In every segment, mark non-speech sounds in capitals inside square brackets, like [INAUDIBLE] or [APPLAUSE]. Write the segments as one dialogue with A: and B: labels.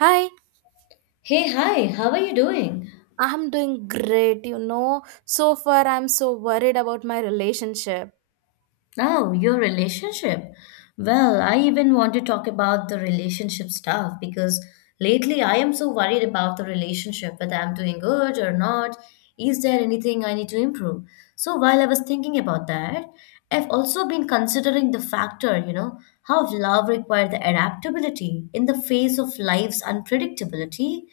A: Hi,
B: Hey, hi, how are you doing?
A: I'm doing great. So far I'm so worried about my relationship.
B: Oh, your relationship. Well, I even want to talk about the relationship stuff because lately I am so worried about the relationship, whether I'm doing good or not. Is there anything I need to improve? So while I was thinking about that, I've also been considering the factor, you know, how love requires the adaptability in the face of life's unpredictability.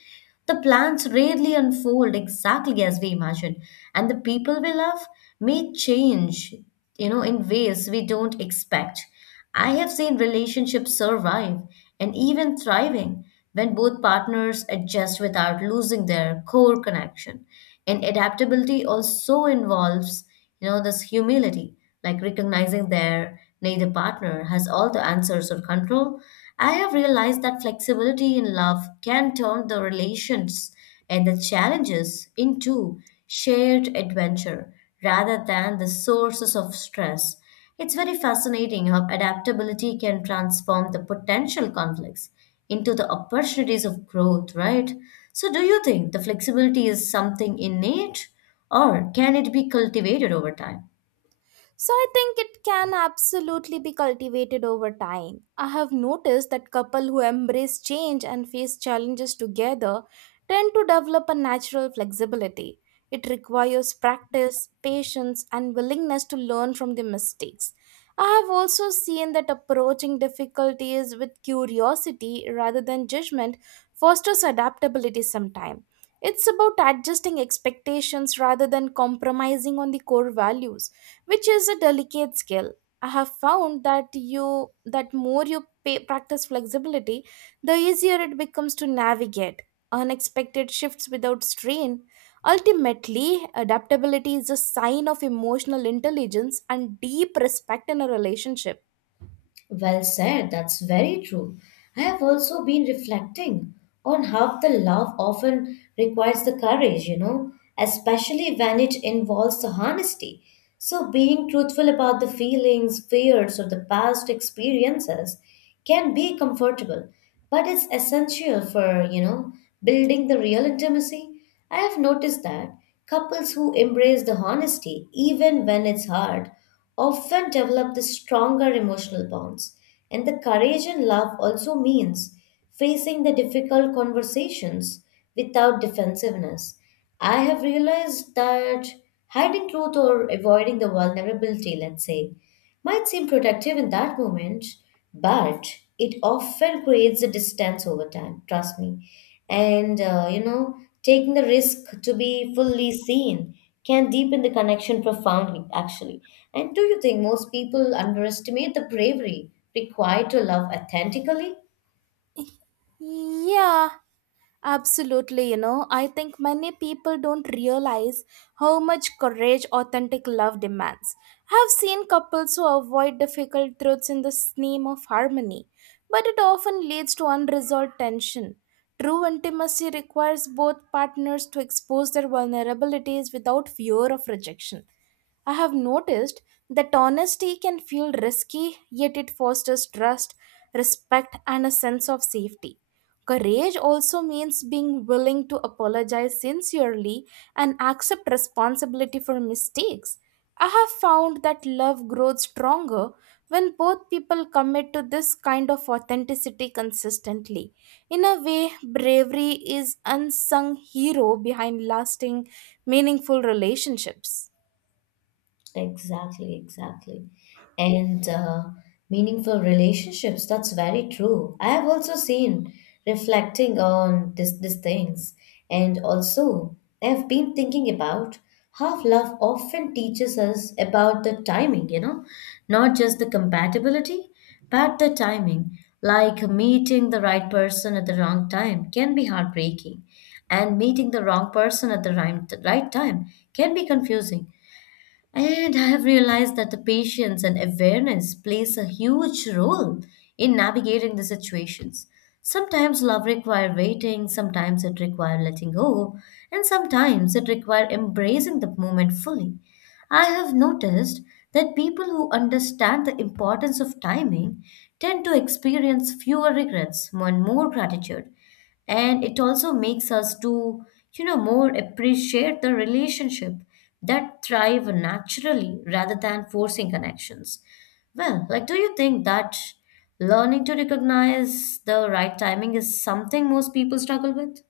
B: The plans rarely unfold exactly as we imagine, and the people we love may change, you know, in ways we don't expect. I have seen relationships survive and even thriving when both partners adjust without losing their core connection. And adaptability also involves you know, this humility, like recognizing their neither partner has all the answers or control. I have realized that flexibility in love can turn the relations and the challenges into shared adventure rather than the sources of stress. It's very fascinating how adaptability can transform the potential conflicts into the opportunities of growth, right? So, do you think the flexibility is something innate or can it be cultivated over time?
A: So I think it can absolutely be cultivated over time. I have noticed that couples who embrace change and face challenges together tend to develop a natural flexibility. It requires practice, patience, and willingness to learn from the mistakes. I have also seen that approaching difficulties with curiosity rather than judgment fosters adaptability sometimes. It's about adjusting expectations rather than compromising on the core values which is a delicate skill. I have found that you that more you practice flexibility, the easier it becomes to navigate unexpected shifts without strain. Ultimately, adaptability is a sign of emotional intelligence and deep respect in a relationship.
B: Well said, that's very true. I have also been reflecting on how the love often requires the courage, you know, especially when it involves the honesty. So, being truthful about the feelings, fears, or the past experiences can be comfortable, but it's essential for, you know, building the real intimacy. I have noticed that couples who embrace the honesty, even when it's hard, often develop the stronger emotional bonds. And the courage in love also means facing the difficult conversations without defensiveness. I have realized that hiding truth or avoiding the vulnerability, let's say, might seem productive in that moment, but it often creates a distance over time, trust me. And you know, taking the risk to be fully seen can deepen the connection profoundly, actually. And do you think most people underestimate the bravery required to love authentically?
A: Yeah, absolutely, I think many people don't realize how much courage authentic love demands. I've seen couples who avoid difficult truths in the name of harmony, but it often leads to unresolved tension. True intimacy requires both partners to expose their vulnerabilities without fear of rejection. I have noticed that honesty can feel risky, yet it fosters trust, respect, and a sense of safety. Courage also means being willing to apologize sincerely and accept responsibility for mistakes. I have found that love grows stronger when both people commit to this kind of authenticity consistently. In a way, bravery is unsung hero behind lasting, meaningful relationships.
B: Exactly, exactly. And meaningful relationships, that's very true. I have also seen reflecting on this, these things. And also, I have been thinking about how love often teaches us about the timing, you know, not just the compatibility, but the timing. Like meeting the right person at the wrong time can be heartbreaking, and meeting the wrong person at the right time can be confusing. And I have realized that the patience and awareness plays a huge role in navigating the situations. Sometimes love requires waiting, sometimes it requires letting go, and sometimes it requires embracing the moment fully. I have noticed that people who understand the importance of timing tend to experience fewer regrets and more gratitude, and it also makes us to, you know, more appreciate the relationship that thrive naturally rather than forcing connections. Well, like, do you think that learning to recognize the right timing is something most people struggle with?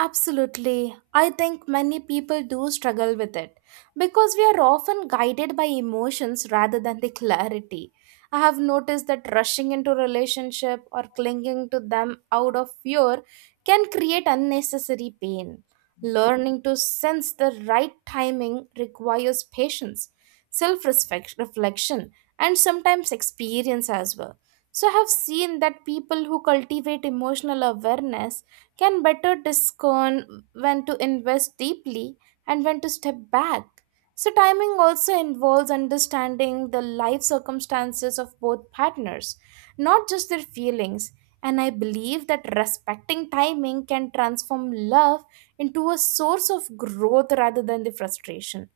A: Absolutely. I think many people do struggle with it because we are often guided by emotions rather than the clarity. I have noticed that rushing into relationship or clinging to them out of fear can create unnecessary pain. Learning to sense the right timing requires patience, self-respect, reflection, and sometimes experience as well. So I have seen that people who cultivate emotional awareness can better discern when to invest deeply and when to step back. So, timing also involves understanding the life circumstances of both partners, not just their feelings. And I believe that respecting timing can transform love into a source of growth rather than the frustration.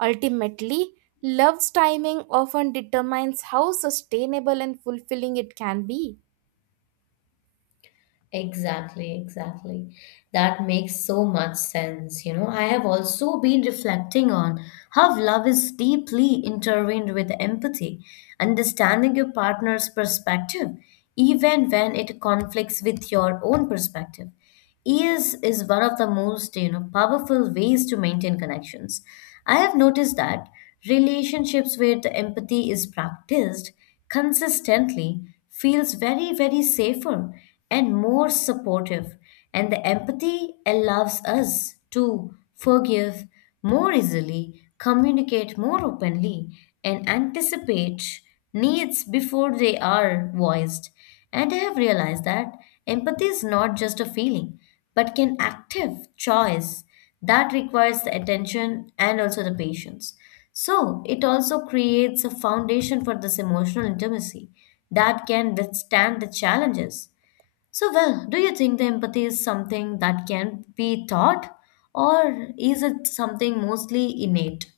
A: Ultimately, love's timing often determines how sustainable and fulfilling it can be.
B: Exactly, exactly. That makes so much sense. You know, I have also been reflecting on how love is deeply intertwined with empathy, understanding your partner's perspective, even when it conflicts with your own perspective. Is one of the most, you know, powerful ways to maintain connections. I have noticed that relationships where the empathy is practiced consistently feels very safer and more supportive, and the empathy allows us to forgive more easily, communicate more openly, and anticipate needs before they are voiced. And I have realized that empathy is not just a feeling, but can active choice that requires the attention and also the patience. So it also creates a foundation for this emotional intimacy that can withstand the challenges. So, well, do you think the empathy is something that can be taught, or is it something mostly innate?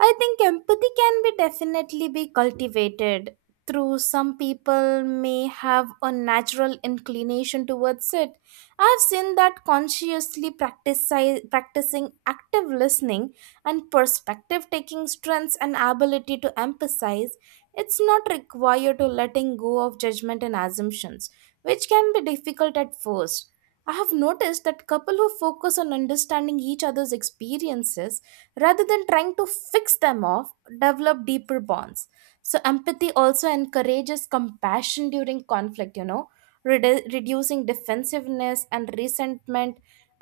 A: I think empathy can be definitely be cultivated through some people may have a natural inclination towards it. I've seen that practicing active listening and perspective taking strengths and ability to emphasize. It's not required to letting go of judgment and assumptions, which can be difficult at first. I have noticed that couple who focus on understanding each other's experiences rather than trying to fix them off develop deeper bonds. So empathy also encourages compassion during conflict, reducing defensiveness and resentment.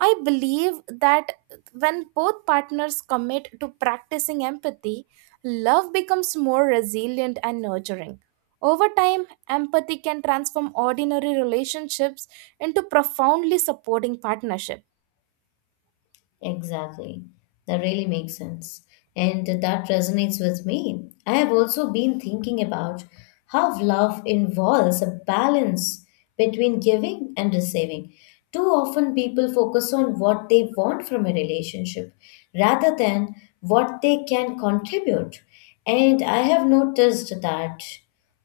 A: I believe that when both partners commit to practicing empathy, love becomes more resilient and nurturing. Over time empathy can transform ordinary relationships into profoundly supporting partnership.
B: Exactly. That really makes sense. And that resonates with me. I have also been thinking about how love involves a balance between giving and receiving. Too often, people focus on what they want from a relationship rather than what they can contribute. And I have noticed that.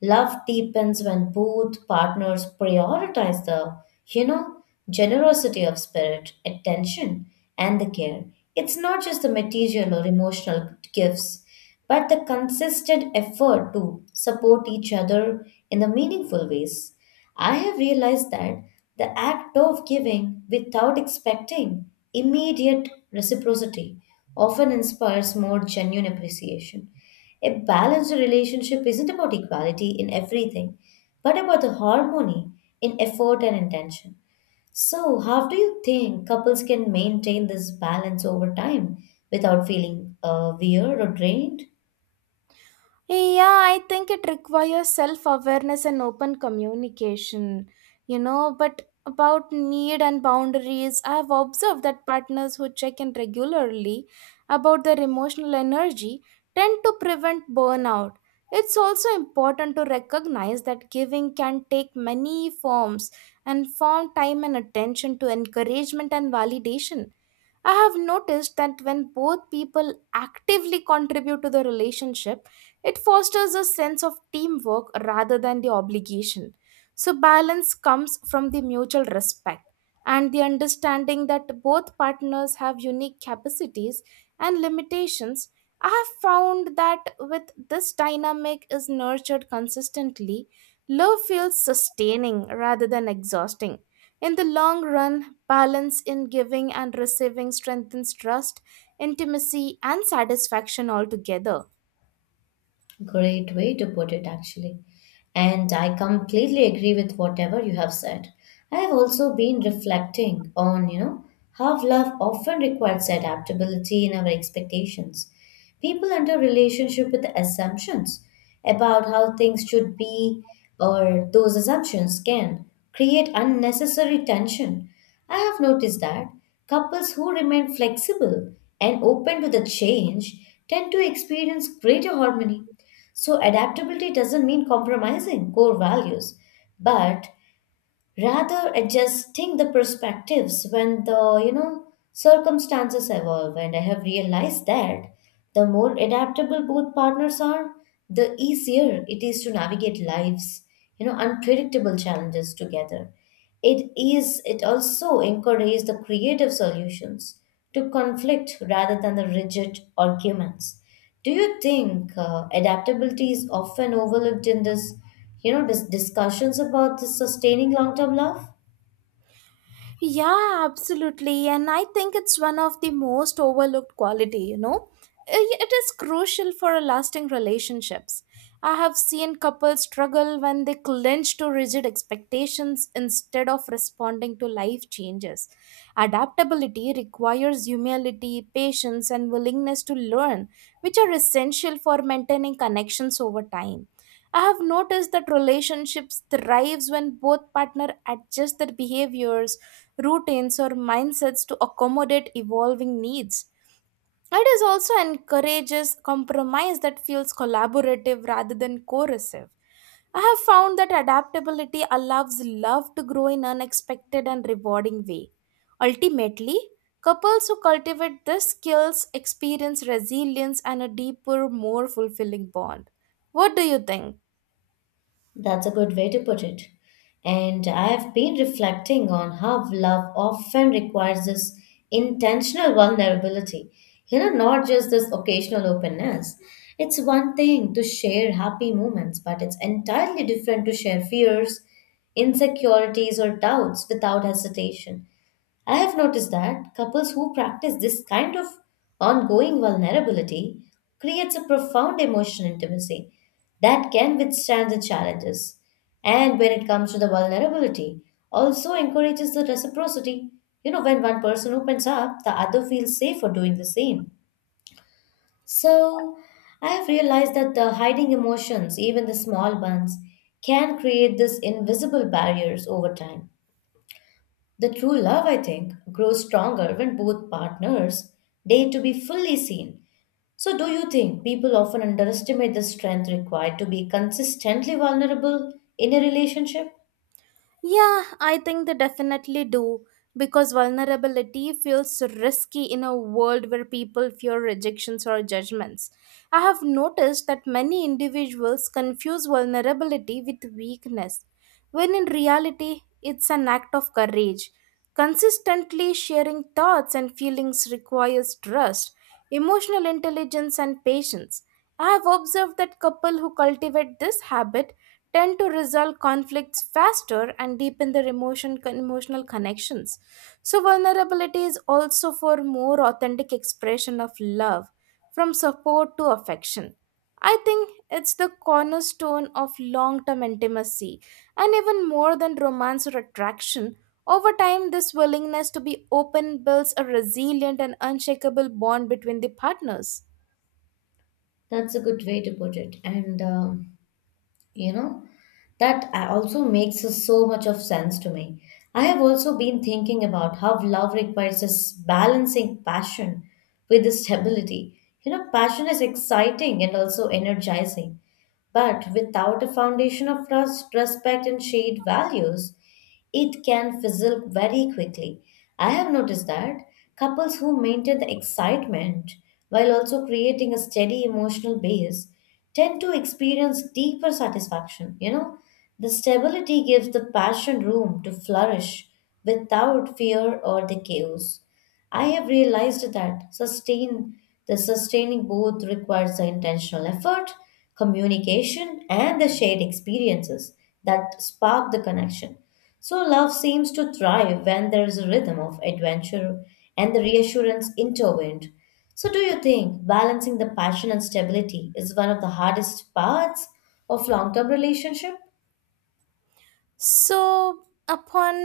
B: Love deepens when both partners prioritize the, you know, generosity of spirit, attention, and the care. It's not just the material or emotional gifts, but the consistent effort to support each other in the meaningful ways. I have realized that the act of giving without expecting immediate reciprocity often inspires more genuine appreciation. A balanced relationship isn't about equality in everything, but about the harmony in effort and intention. So, how do you think couples can maintain this balance over time without feeling weird or drained?
A: Yeah, I think it requires self awareness and open communication, But about need and boundaries, I have observed that partners who check in regularly about their emotional energy tend to prevent burnout. It's also important to recognize that giving can take many forms and form time and attention to encouragement and validation. I have noticed that when both people actively contribute to the relationship, it fosters a sense of teamwork rather than the obligation. So, balance comes from the mutual respect and the understanding that both partners have unique capacities and limitations. I have found that with this dynamic is nurtured consistently, love feels sustaining rather than exhausting. In the long run, balance in giving and receiving strengthens trust, intimacy, and satisfaction altogether.
B: Great way to put it, actually. And I completely agree with whatever you have said. I have also been reflecting on, you know, how love often requires adaptability in our expectations. People enter relationship with assumptions about how things should be, or those assumptions can create unnecessary tension. I have noticed that couples who remain flexible and open to the change tend to experience greater harmony. So, adaptability doesn't mean compromising core values, but rather adjusting the perspectives when the, you know, circumstances evolve. And I have realized that the more adaptable both partners are, the easier it is to navigate life's, you know, unpredictable challenges together. It is it also encourages the creative solutions to conflict rather than the rigid arguments. Do you think adaptability is often overlooked in this, you know, discussions about the sustaining long-term love?
A: Yeah, absolutely. And I think it's one of the most overlooked quality, I- It is crucial for a lasting relationships. I have seen couples struggle when they clinch to rigid expectations instead of responding to life changes. Adaptability requires humility, patience, and willingness to learn, which are essential for maintaining connections over time. I have noticed that relationships thrives when both partner adjust their behaviors, routines, or mindsets to accommodate evolving needs. It is also encourages compromise that feels collaborative rather than coercive. I have found that adaptability allows love to grow in unexpected and rewarding way. Ultimately, couples who cultivate these skills experience resilience and a deeper, more fulfilling bond. What do you think?
B: That's a good way to put it. And I have been reflecting on how love often requires this intentional vulnerability, you know, not just this occasional openness. It's one thing to share happy moments, but it's entirely different to share fears, insecurities, or doubts without hesitation. I have noticed that couples who practice this kind of ongoing vulnerability creates a profound emotional intimacy that can withstand the challenges. And when it comes to the vulnerability, also encourages the reciprocity. You know, when one person opens up, the other feels safe for doing the same. So, I have realized that the hiding emotions, even the small ones, can create these invisible barriers over time. The true love, I think, grows stronger when both partners dare to be fully seen. So, do you think people often underestimate the strength required to be consistently vulnerable in a relationship?
A: Yeah, I think they definitely do because vulnerability feels risky in a world where people fear rejections or judgments. I have noticed that many individuals confuse vulnerability with weakness, when in reality, it's an act of courage. Consistently sharing thoughts and feelings requires trust, emotional intelligence, and patience. I have observed that couples who cultivate this habit tend to resolve conflicts faster and deepen their emotional connections. So, vulnerability is also for more authentic expression of love, from support to affection. I think it's the cornerstone of long term intimacy, and even more than romance or attraction. Over time, this willingness to be open builds a resilient and unshakable bond between the partners.
B: That's a good way to put it. And you know, that also makes so much of sense to me. I have also been thinking about how love requires this balancing passion with the stability. You know, passion is exciting and also energizing. But without a foundation of trust, respect, and shared values, it can fizzle very quickly. I have noticed that couples who maintain the excitement while also creating a steady emotional base tend to experience deeper satisfaction. You know, the stability gives the passion room to flourish without fear or the chaos. I have realized that sustaining both requires the intentional effort, communication, and the shared experiences that spark the connection. So love seems to thrive when there is a rhythm of adventure and the reassurance intertwined. So do you think balancing the passion and stability is one of the hardest parts of long-term relationship?
A: So, upon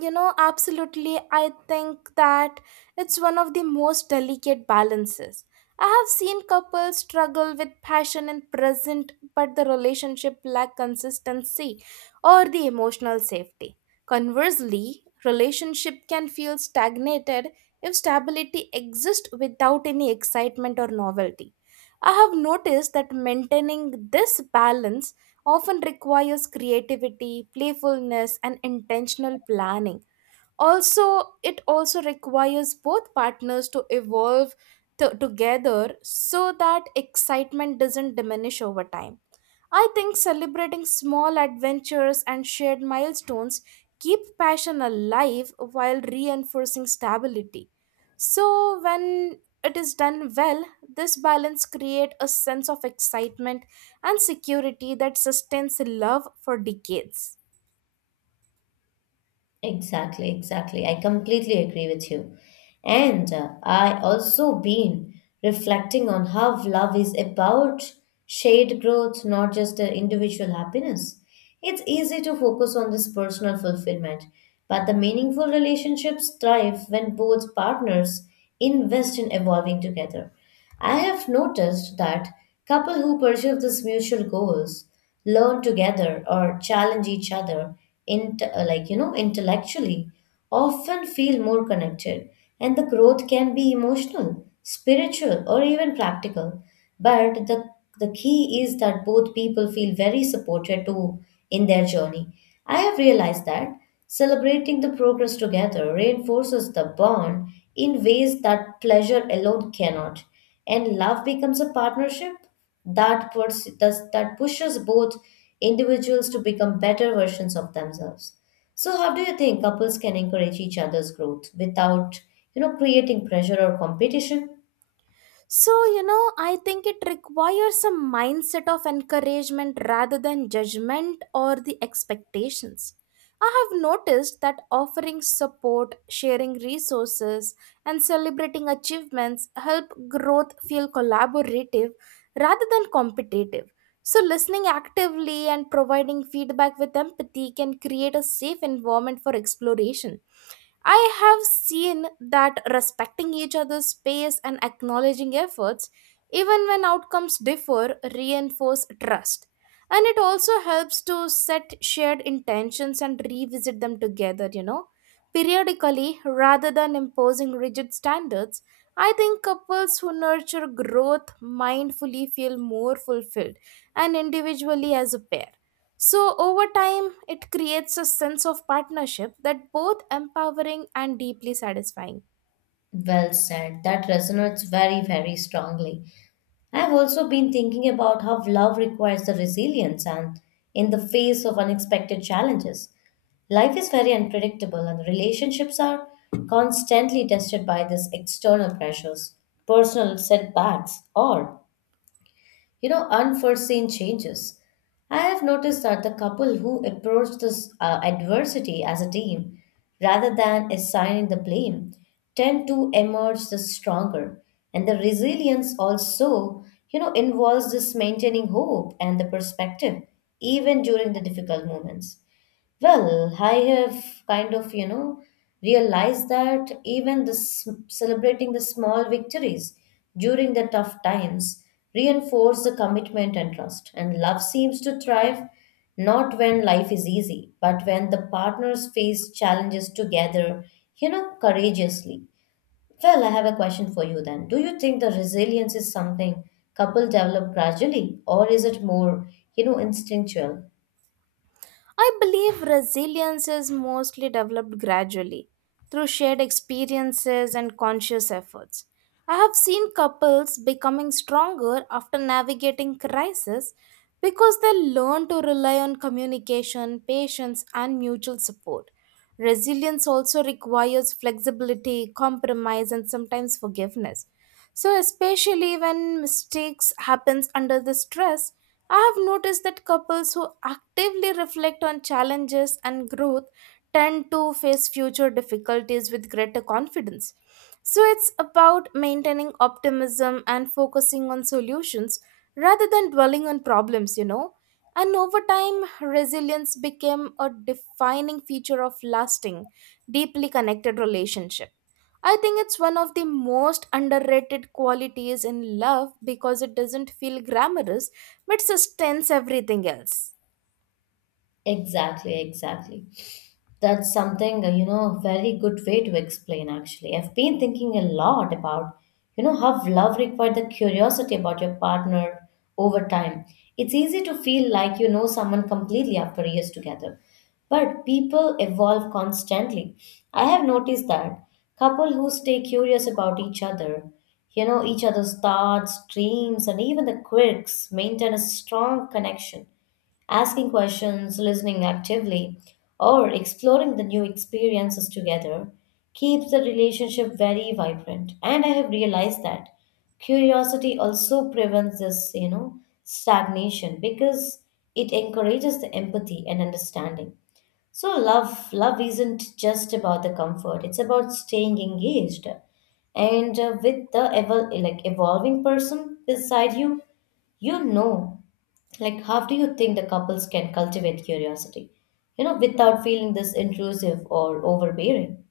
A: Absolutely. I think that it's one of the most delicate balances. I have seen couples struggle with passion and present, but the relationship lack consistency or the emotional safety. Conversely, relationship can feel stagnated if stability exists without any excitement or novelty. I have noticed that maintaining this balance often requires creativity, playfulness, and intentional planning. It also requires both partners to evolve together so that excitement doesn't diminish over time. I think celebrating small adventures and shared milestones keep passion alive while reinforcing stability. So when it is done well, this balance creates a sense of excitement and security that sustains love for decades.
B: Exactly, exactly. I completely agree with you. And I also been reflecting on how love is about shared growth, not just the individual happiness. It's easy to focus on this personal fulfillment, but the meaningful relationships thrive when both partners invest in evolving together. I have noticed that couples who pursue these mutual goals learn together or challenge each other in, like, you know, intellectually, often feel more connected, and the growth can be emotional, spiritual, or even practical. But the key is that both people feel very supported too in their journey. I have realized that celebrating the progress together reinforces the bond in ways that pleasure alone cannot, and love becomes a partnership that pushes both individuals to become better versions of themselves. So how do you think couples can encourage each other's growth without, you know, creating pressure or competition?
A: So, I think it requires a mindset of encouragement rather than judgment or the expectations. I have noticed that offering support, sharing resources, and celebrating achievements help growth feel collaborative rather than competitive. So, listening actively and providing feedback with empathy can create a safe environment for exploration. I have seen that respecting each other's space and acknowledging efforts, even when outcomes differ, reinforce trust. And it also helps to set shared intentions and revisit them together, Periodically, rather than imposing rigid standards, I think couples who nurture growth mindfully feel more fulfilled and individually as a pair. So, over time, it creates a sense of partnership that both empowering and deeply satisfying.
B: Well said, that resonates very strongly. I've also been thinking about how love requires the resilience and in the face of unexpected challenges. Life is very unpredictable, and relationships are constantly tested by these external pressures, personal setbacks, or, you know, unforeseen changes. I have noticed that the couple who approach this adversity as a team rather than assigning the blame tend to emerge the stronger. And the resilience also, you know, involves this maintaining hope and the perspective even during the difficult moments. Well, I have kind of, you know, realized that even the celebrating the small victories during the tough times reinforce the commitment and trust. And love seems to thrive not when life is easy, but when the partners face challenges together, you know, courageously. Well, I have a question for you then. Do you think the resilience is something couple develop gradually, or is it more, you know, instinctual?
A: I believe resilience is mostly developed gradually through shared experiences and conscious efforts. I have seen couples becoming stronger after navigating crisis because they learn to rely on communication, patience, and mutual support. Resilience also requires flexibility, compromise, and sometimes forgiveness. So, especially when mistakes happens under the stress, I have noticed that couples who actively reflect on challenges and growth tend to face future difficulties with greater confidence. So it's about maintaining optimism and focusing on solutions rather than dwelling on problems, And over time, resilience became a defining feature of lasting, deeply connected relationship. I think it's one of the most underrated qualities in love because it doesn't feel glamorous which sustains everything else.
B: Exactly, exactly. That's something, very good way to explain actually. I've been thinking a lot about, how love required the curiosity about your partner over time. It's easy to feel like you know someone completely after years together. But people evolve constantly. I have noticed that couple who stay curious about each other, you know, each other's thoughts, dreams, and even the quirks maintain a strong connection asking questions, listening actively, or exploring the new experiences together keeps the relationship very vibrant. And I have realized that curiosity also prevents this, stagnation because it encourages the empathy and understanding. So love isn't just about the comfort. It's about staying engaged and with the evolving person beside you, you know, like how do you think the couples can cultivate curiosity? You know, without feeling this intrusive or overbearing.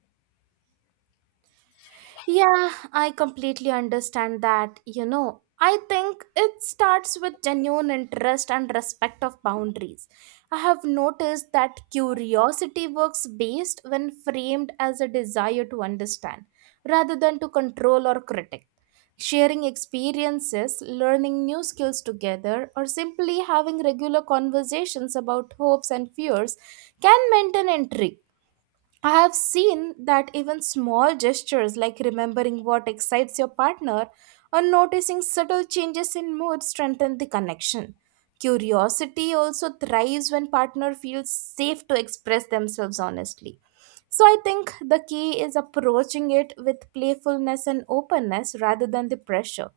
A: Yeah, I completely understand that. You know, I think it starts with genuine interest and respect of boundaries. I have noticed that curiosity works best when framed as a desire to understand rather than to control or critic. Sharing experiences, learning new skills together, or simply having regular conversations about hopes and fears can maintain intrigue. I have seen that even small gestures like remembering what excites your partner or noticing subtle changes in mood strengthen the connection. Curiosity also thrives when partner feels safe to express themselves honestly. So I think the key is approaching it with playfulness and openness rather than the pressure.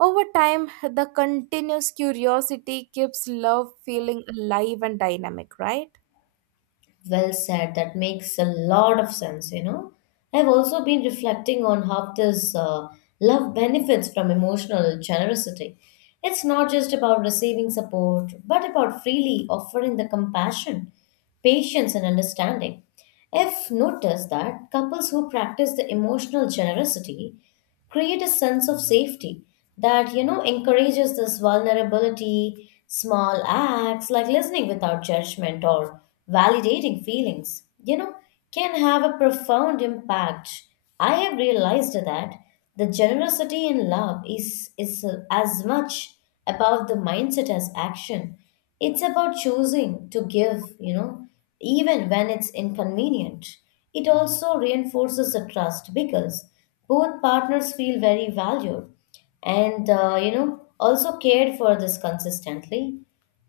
A: Over time, the continuous curiosity keeps love feeling alive and dynamic, right?
B: Well said. That makes a lot of sense, you know. I've also been reflecting on how this love benefits from emotional generosity. It's not just about receiving support, but about freely offering the compassion, patience, and understanding. I've noticed that couples who practice the emotional generosity create a sense of safety that you know encourages this vulnerability, small acts like listening without judgment or validating feelings, you know, can have a profound impact. I have realized that the generosity in love is as much about the mindset as action. It's about choosing to give, you know, even when it's inconvenient. It also reinforces the trust because both partners feel very valued and, you know, also cared for this consistently.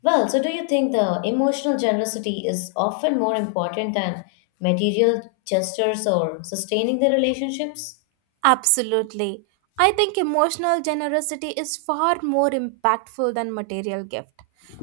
B: Well, so do you think the emotional generosity is often more important than material gestures or sustaining the relationships?
A: Absolutely. I think emotional generosity is far more impactful than material gift.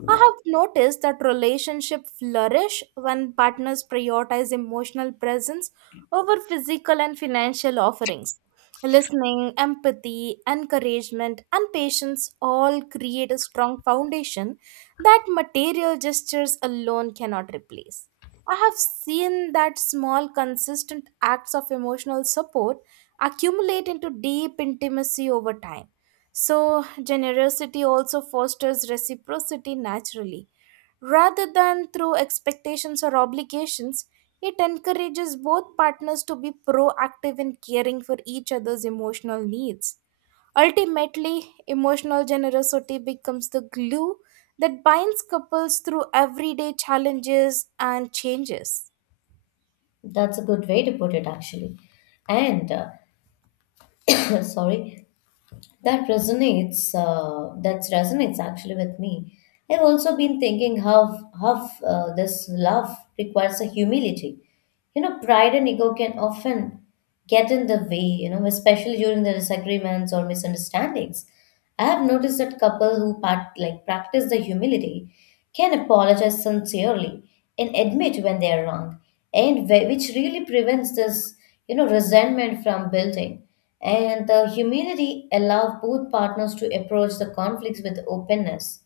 A: I have noticed that relationships flourish when partners prioritize emotional presence over physical and financial offerings. Listening, empathy, encouragement, and patience all create a strong foundation that material gestures alone cannot replace. I have seen that small, consistent acts of emotional support accumulate into deep intimacy over time. So, generosity also fosters reciprocity naturally. Rather than through expectations or obligations, it encourages both partners to be proactive in caring for each other's emotional needs. Ultimately, emotional generosity becomes the glue that binds couples through everyday challenges and changes.
B: That's a good way to put it, actually. And, [COUGHS] sorry. That resonates. That resonates actually with me. I've also been thinking how this love requires a humility. You know, pride and ego can often get in the way. You know, especially during the disagreements or misunderstandings. I have noticed that couple who part, like practice the humility can apologize sincerely and admit when they are wrong, and which really prevents this you know resentment from building. And the humility allow both partners to approach the conflicts with openness,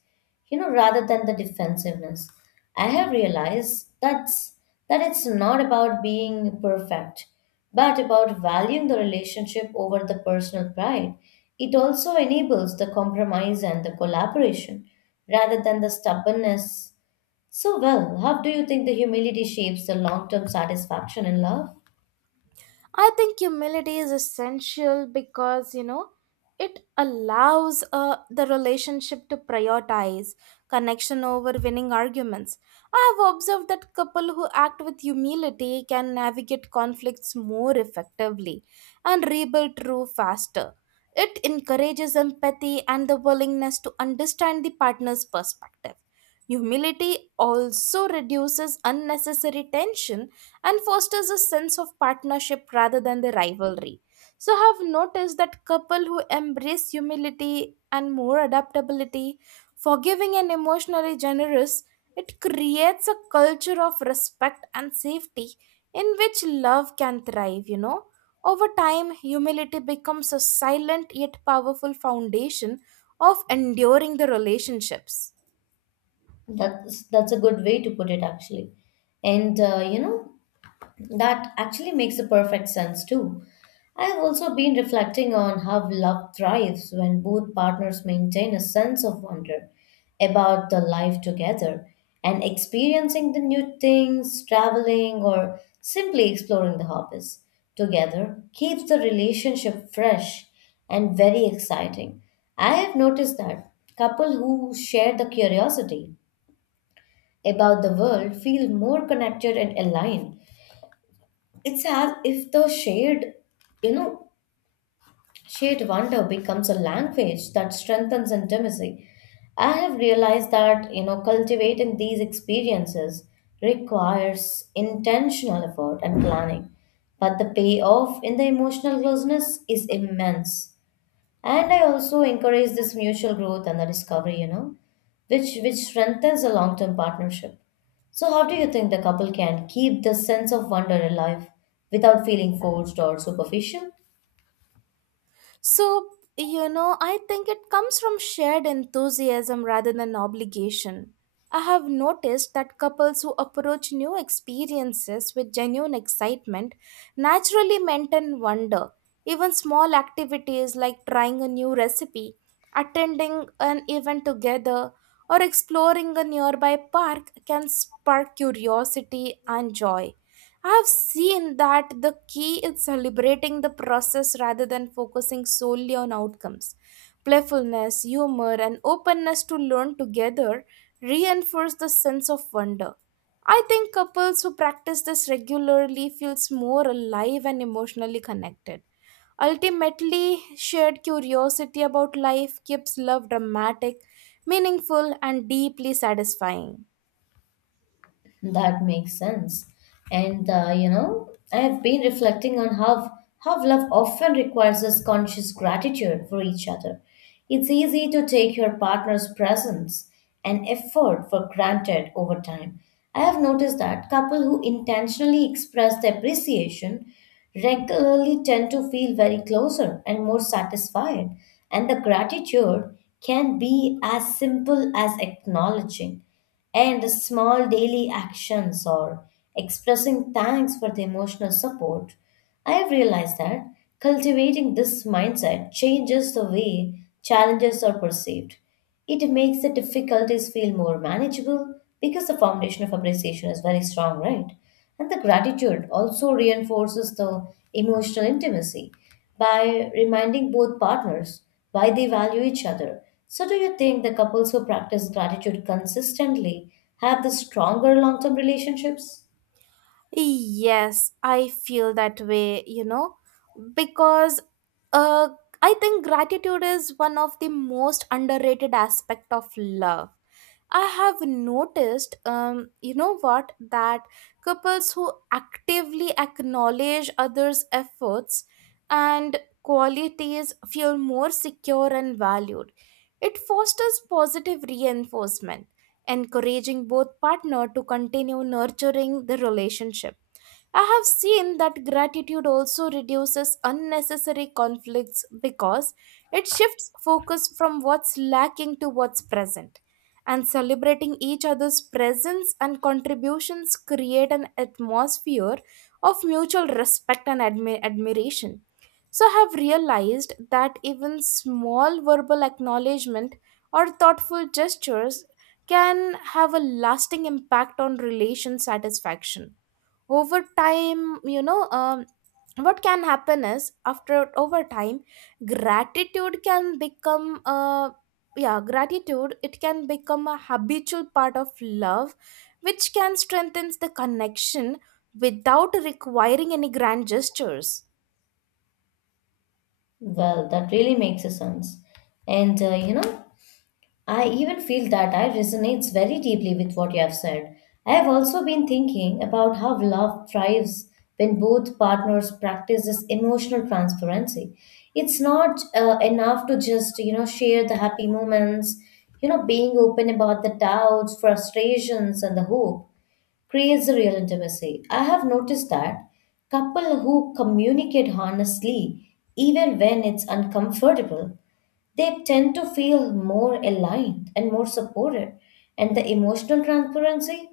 B: you know, rather than the defensiveness. I have realized that it's not about being perfect, but about valuing the relationship over the personal pride. It also enables the compromise and the collaboration rather than the stubbornness. So well, how do you think the humility shapes the long-term satisfaction in love?
A: I think humility is essential because it allows the relationship to prioritize connection over winning arguments. I have observed that couple who act with humility can navigate conflicts more effectively and rebuild true faster. It encourages empathy and the willingness to understand the partner's perspective. Humility also reduces unnecessary tension and fosters a sense of partnership rather than the rivalry. So, I have noticed that couple who embrace humility and more adaptability, forgiving and emotionally generous, it creates a culture of respect and safety in which love can thrive, Over time, humility becomes a silent yet powerful foundation of enduring the relationships.
B: That's a good way to put it actually. And you know, that actually makes a perfect sense too. I've also been reflecting on how love thrives when both partners maintain a sense of wonder about the life together and experiencing the new things, traveling, or simply exploring the hobbies together keeps the relationship fresh and very exciting. I have noticed that couple who share the curiosity about the world feel more connected and aligned. It's as if the you know, shared wonder becomes a language that strengthens intimacy. I have realized that, you know, cultivating these experiences requires intentional effort and planning, but the payoff in the emotional closeness is immense, and I also encourage this mutual growth and the discovery, you know, which strengthens a long term partnership. So how do you think the couple can keep the sense of wonder alive without feeling forced or superficial?
A: So, I think it comes from shared enthusiasm rather than obligation. I have noticed that couples who approach new experiences with genuine excitement naturally maintain wonder. Even small activities like trying a new recipe, attending an event together, or exploring a nearby park can spark curiosity and joy. I've seen that the key is celebrating the process rather than focusing solely on outcomes. Playfulness, humor, and openness to learn together reinforce the sense of wonder. I think couples who practice this regularly feels more alive and emotionally connected. Ultimately, shared curiosity about life keeps love dramatic, meaningful, and deeply satisfying.
B: That makes sense. And you know, I have been reflecting on how love often requires this conscious gratitude for each other. It's easy to take your partner's presence and effort for granted over time. I have noticed that couples who intentionally express their appreciation regularly tend to feel very closer and more satisfied. And the gratitude can be as simple as acknowledging. And small daily actions or expressing thanks for the emotional support, I've realized that cultivating this mindset changes the way challenges are perceived. It makes the difficulties feel more manageable because the foundation of appreciation is very strong, right? And the gratitude also reinforces the emotional intimacy by reminding both partners why they value each other. So, do you think the couples who practice gratitude consistently have the stronger long term relationships?
A: Yes, I feel that way, you know, because uh, I think gratitude is one of the most underrated aspect of love. I have noticed, that couples who actively acknowledge others' efforts and qualities feel more secure and valued. It fosters positive reinforcement, encouraging both partner to continue nurturing the relationship. I have seen that gratitude also reduces unnecessary conflicts because it shifts focus from what's lacking to what's present. And celebrating each other's presence and contributions create an atmosphere of mutual respect and admiration. So I have realized that even small verbal acknowledgement or thoughtful gestures can have a lasting impact on relation satisfaction over time. What can happen is after over time gratitude can become a yeah gratitude it can become a habitual part of love, which can strengthen the connection without requiring any grand gestures.
B: Well, that really makes a sense. And you know, I even feel that I resonates very deeply with what you have said. I have also been thinking about how love thrives when both partners practice this emotional transparency. It's not enough to just you know share the happy moments. You know, being open about the doubts, frustrations, and the hope creates a real intimacy. I have noticed that couple who communicate honestly, even when it's uncomfortable, they tend to feel more aligned and more supported. And the emotional transparency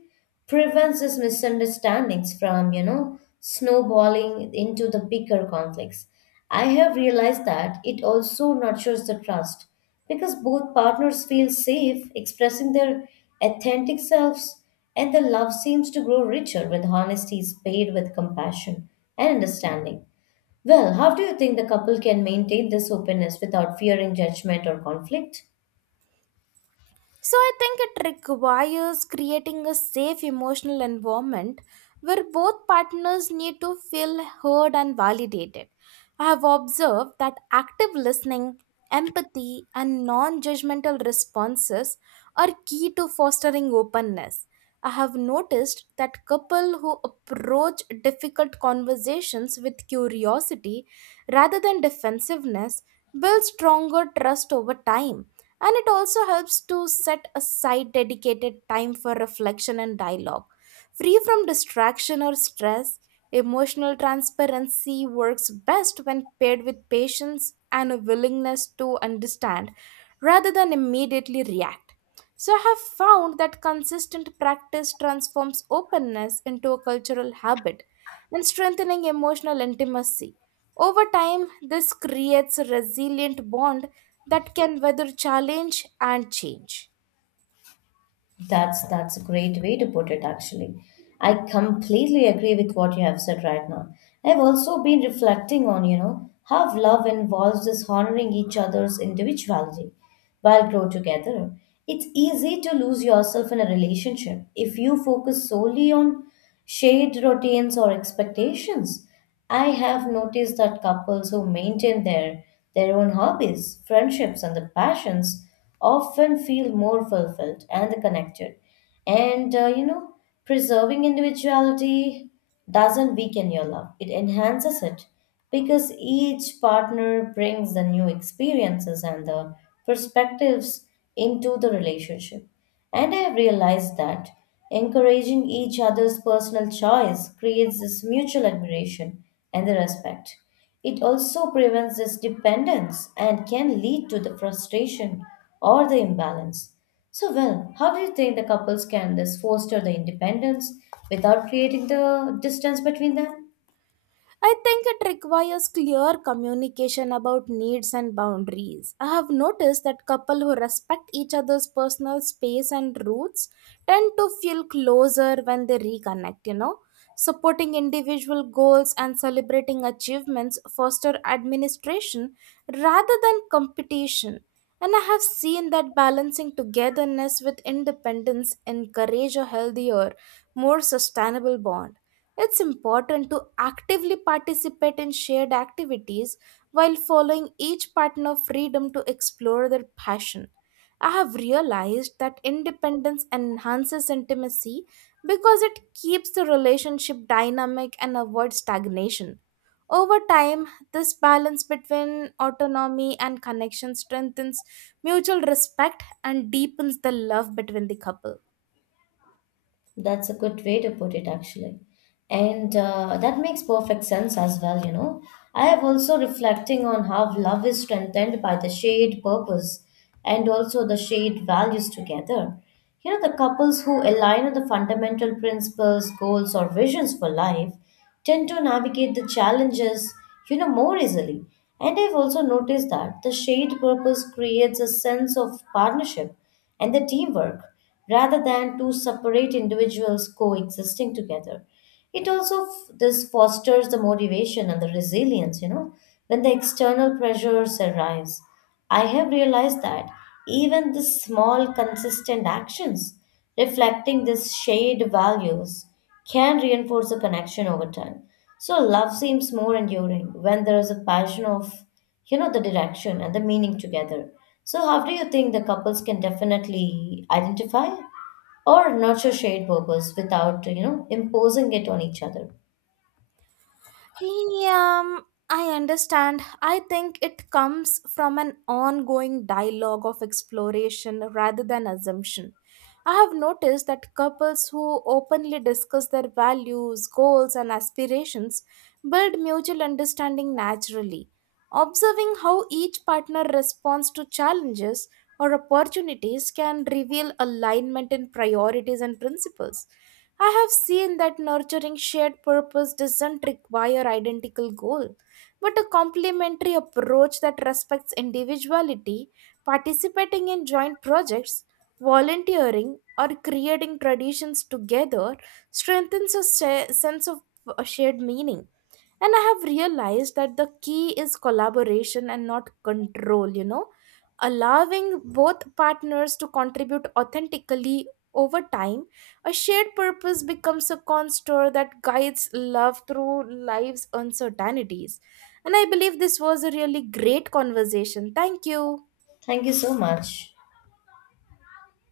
B: prevents these misunderstandings from, you know, snowballing into the bigger conflicts. I have realized that it also nurtures the trust because both partners feel safe expressing their authentic selves, and the love seems to grow richer when honesty is paired with compassion and understanding. Well, how do you think the couple can maintain this openness without fearing judgment or conflict?
A: So I think it requires creating a safe emotional environment where both partners need to feel heard and validated. I have observed that active listening, empathy, and non judgmental responses are key to fostering openness. I have noticed that couples who approach difficult conversations with curiosity rather than defensiveness build stronger trust over time, and it also helps to set aside dedicated time for reflection and dialogue. Free from distraction or stress, emotional transparency works best when paired with patience and a willingness to understand rather than immediately react. So, I have found that consistent practice transforms openness into a cultural habit and strengthening emotional intimacy. Over time, this creates a resilient bond that can weather challenge and change.
B: That's a great way to put it actually. I completely agree with what you have said right now. I've also been reflecting on, you know, how love involves dishonoring each other's individuality while grow together. It's easy to lose yourself in a relationship if you focus solely on shared routines or expectations. I have noticed that couples who maintain their own hobbies, friendships, and the passions often feel more fulfilled and connected. And you know, preserving individuality doesn't weaken your love, it enhances it because each partner brings the new experiences and the perspectives into the relationship. And I have realized that encouraging each other's personal choice creates this mutual admiration and the respect. It also prevents this dependence and can lead to the frustration or the imbalance. So, well, how do you think the couples can this foster the independence without creating the distance between them?
A: I think it requires clear communication about needs and boundaries. I have noticed that couples who respect each other's personal space and roots tend to feel closer when they reconnect, you know. Supporting individual goals and celebrating achievements foster administration rather than competition. And I have seen that balancing togetherness with independence encourage a healthier, more sustainable bond. It's important to actively participate in shared activities while following each partner freedom to explore their passion. I have realized that independence enhances intimacy because it keeps the relationship dynamic and avoids stagnation. Over time, this balance between autonomy and connection strengthens mutual respect and deepens the love between the couple.
B: That's a good way to put it, actually. And that makes perfect sense as well, you know. I have also reflecting on how love is strengthened by the shared purpose and also the shared values together. You know, the couples who align on the fundamental principles, goals, or visions for life tend to navigate the challenges, you know, more easily. And I've also noticed that the shared purpose creates a sense of partnership and the teamwork rather than two separate individuals coexisting together. It also this fosters the motivation and the resilience, you know, when the external pressures arise. I have realized that even the small consistent actions reflecting this shared values can reinforce a connection over time. So love seems more enduring when there is a passion of, you know, the direction and the meaning together. So how do you think the couples can definitely identify or nurture shared purpose without, you know, imposing it on each other?
A: Yeah, I understand. I think it comes from an ongoing dialogue of exploration rather than assumption. I have noticed that couples who openly discuss their values, goals, and aspirations build mutual understanding naturally. Observing how each partner responds to challenges or opportunities can reveal alignment in priorities and principles. I have seen that nurturing shared purpose doesn't require identical goal, but a complementary approach that respects individuality, participating in joint projects, volunteering, or creating traditions together strengthens a sense of shared meaning. And I have realized that the key is collaboration and not control, you know, allowing both partners to contribute authentically. Over time, a shared purpose becomes a constant that guides love through life's uncertainties, and I believe this was a really great conversation. Thank you.
B: Thank you so much.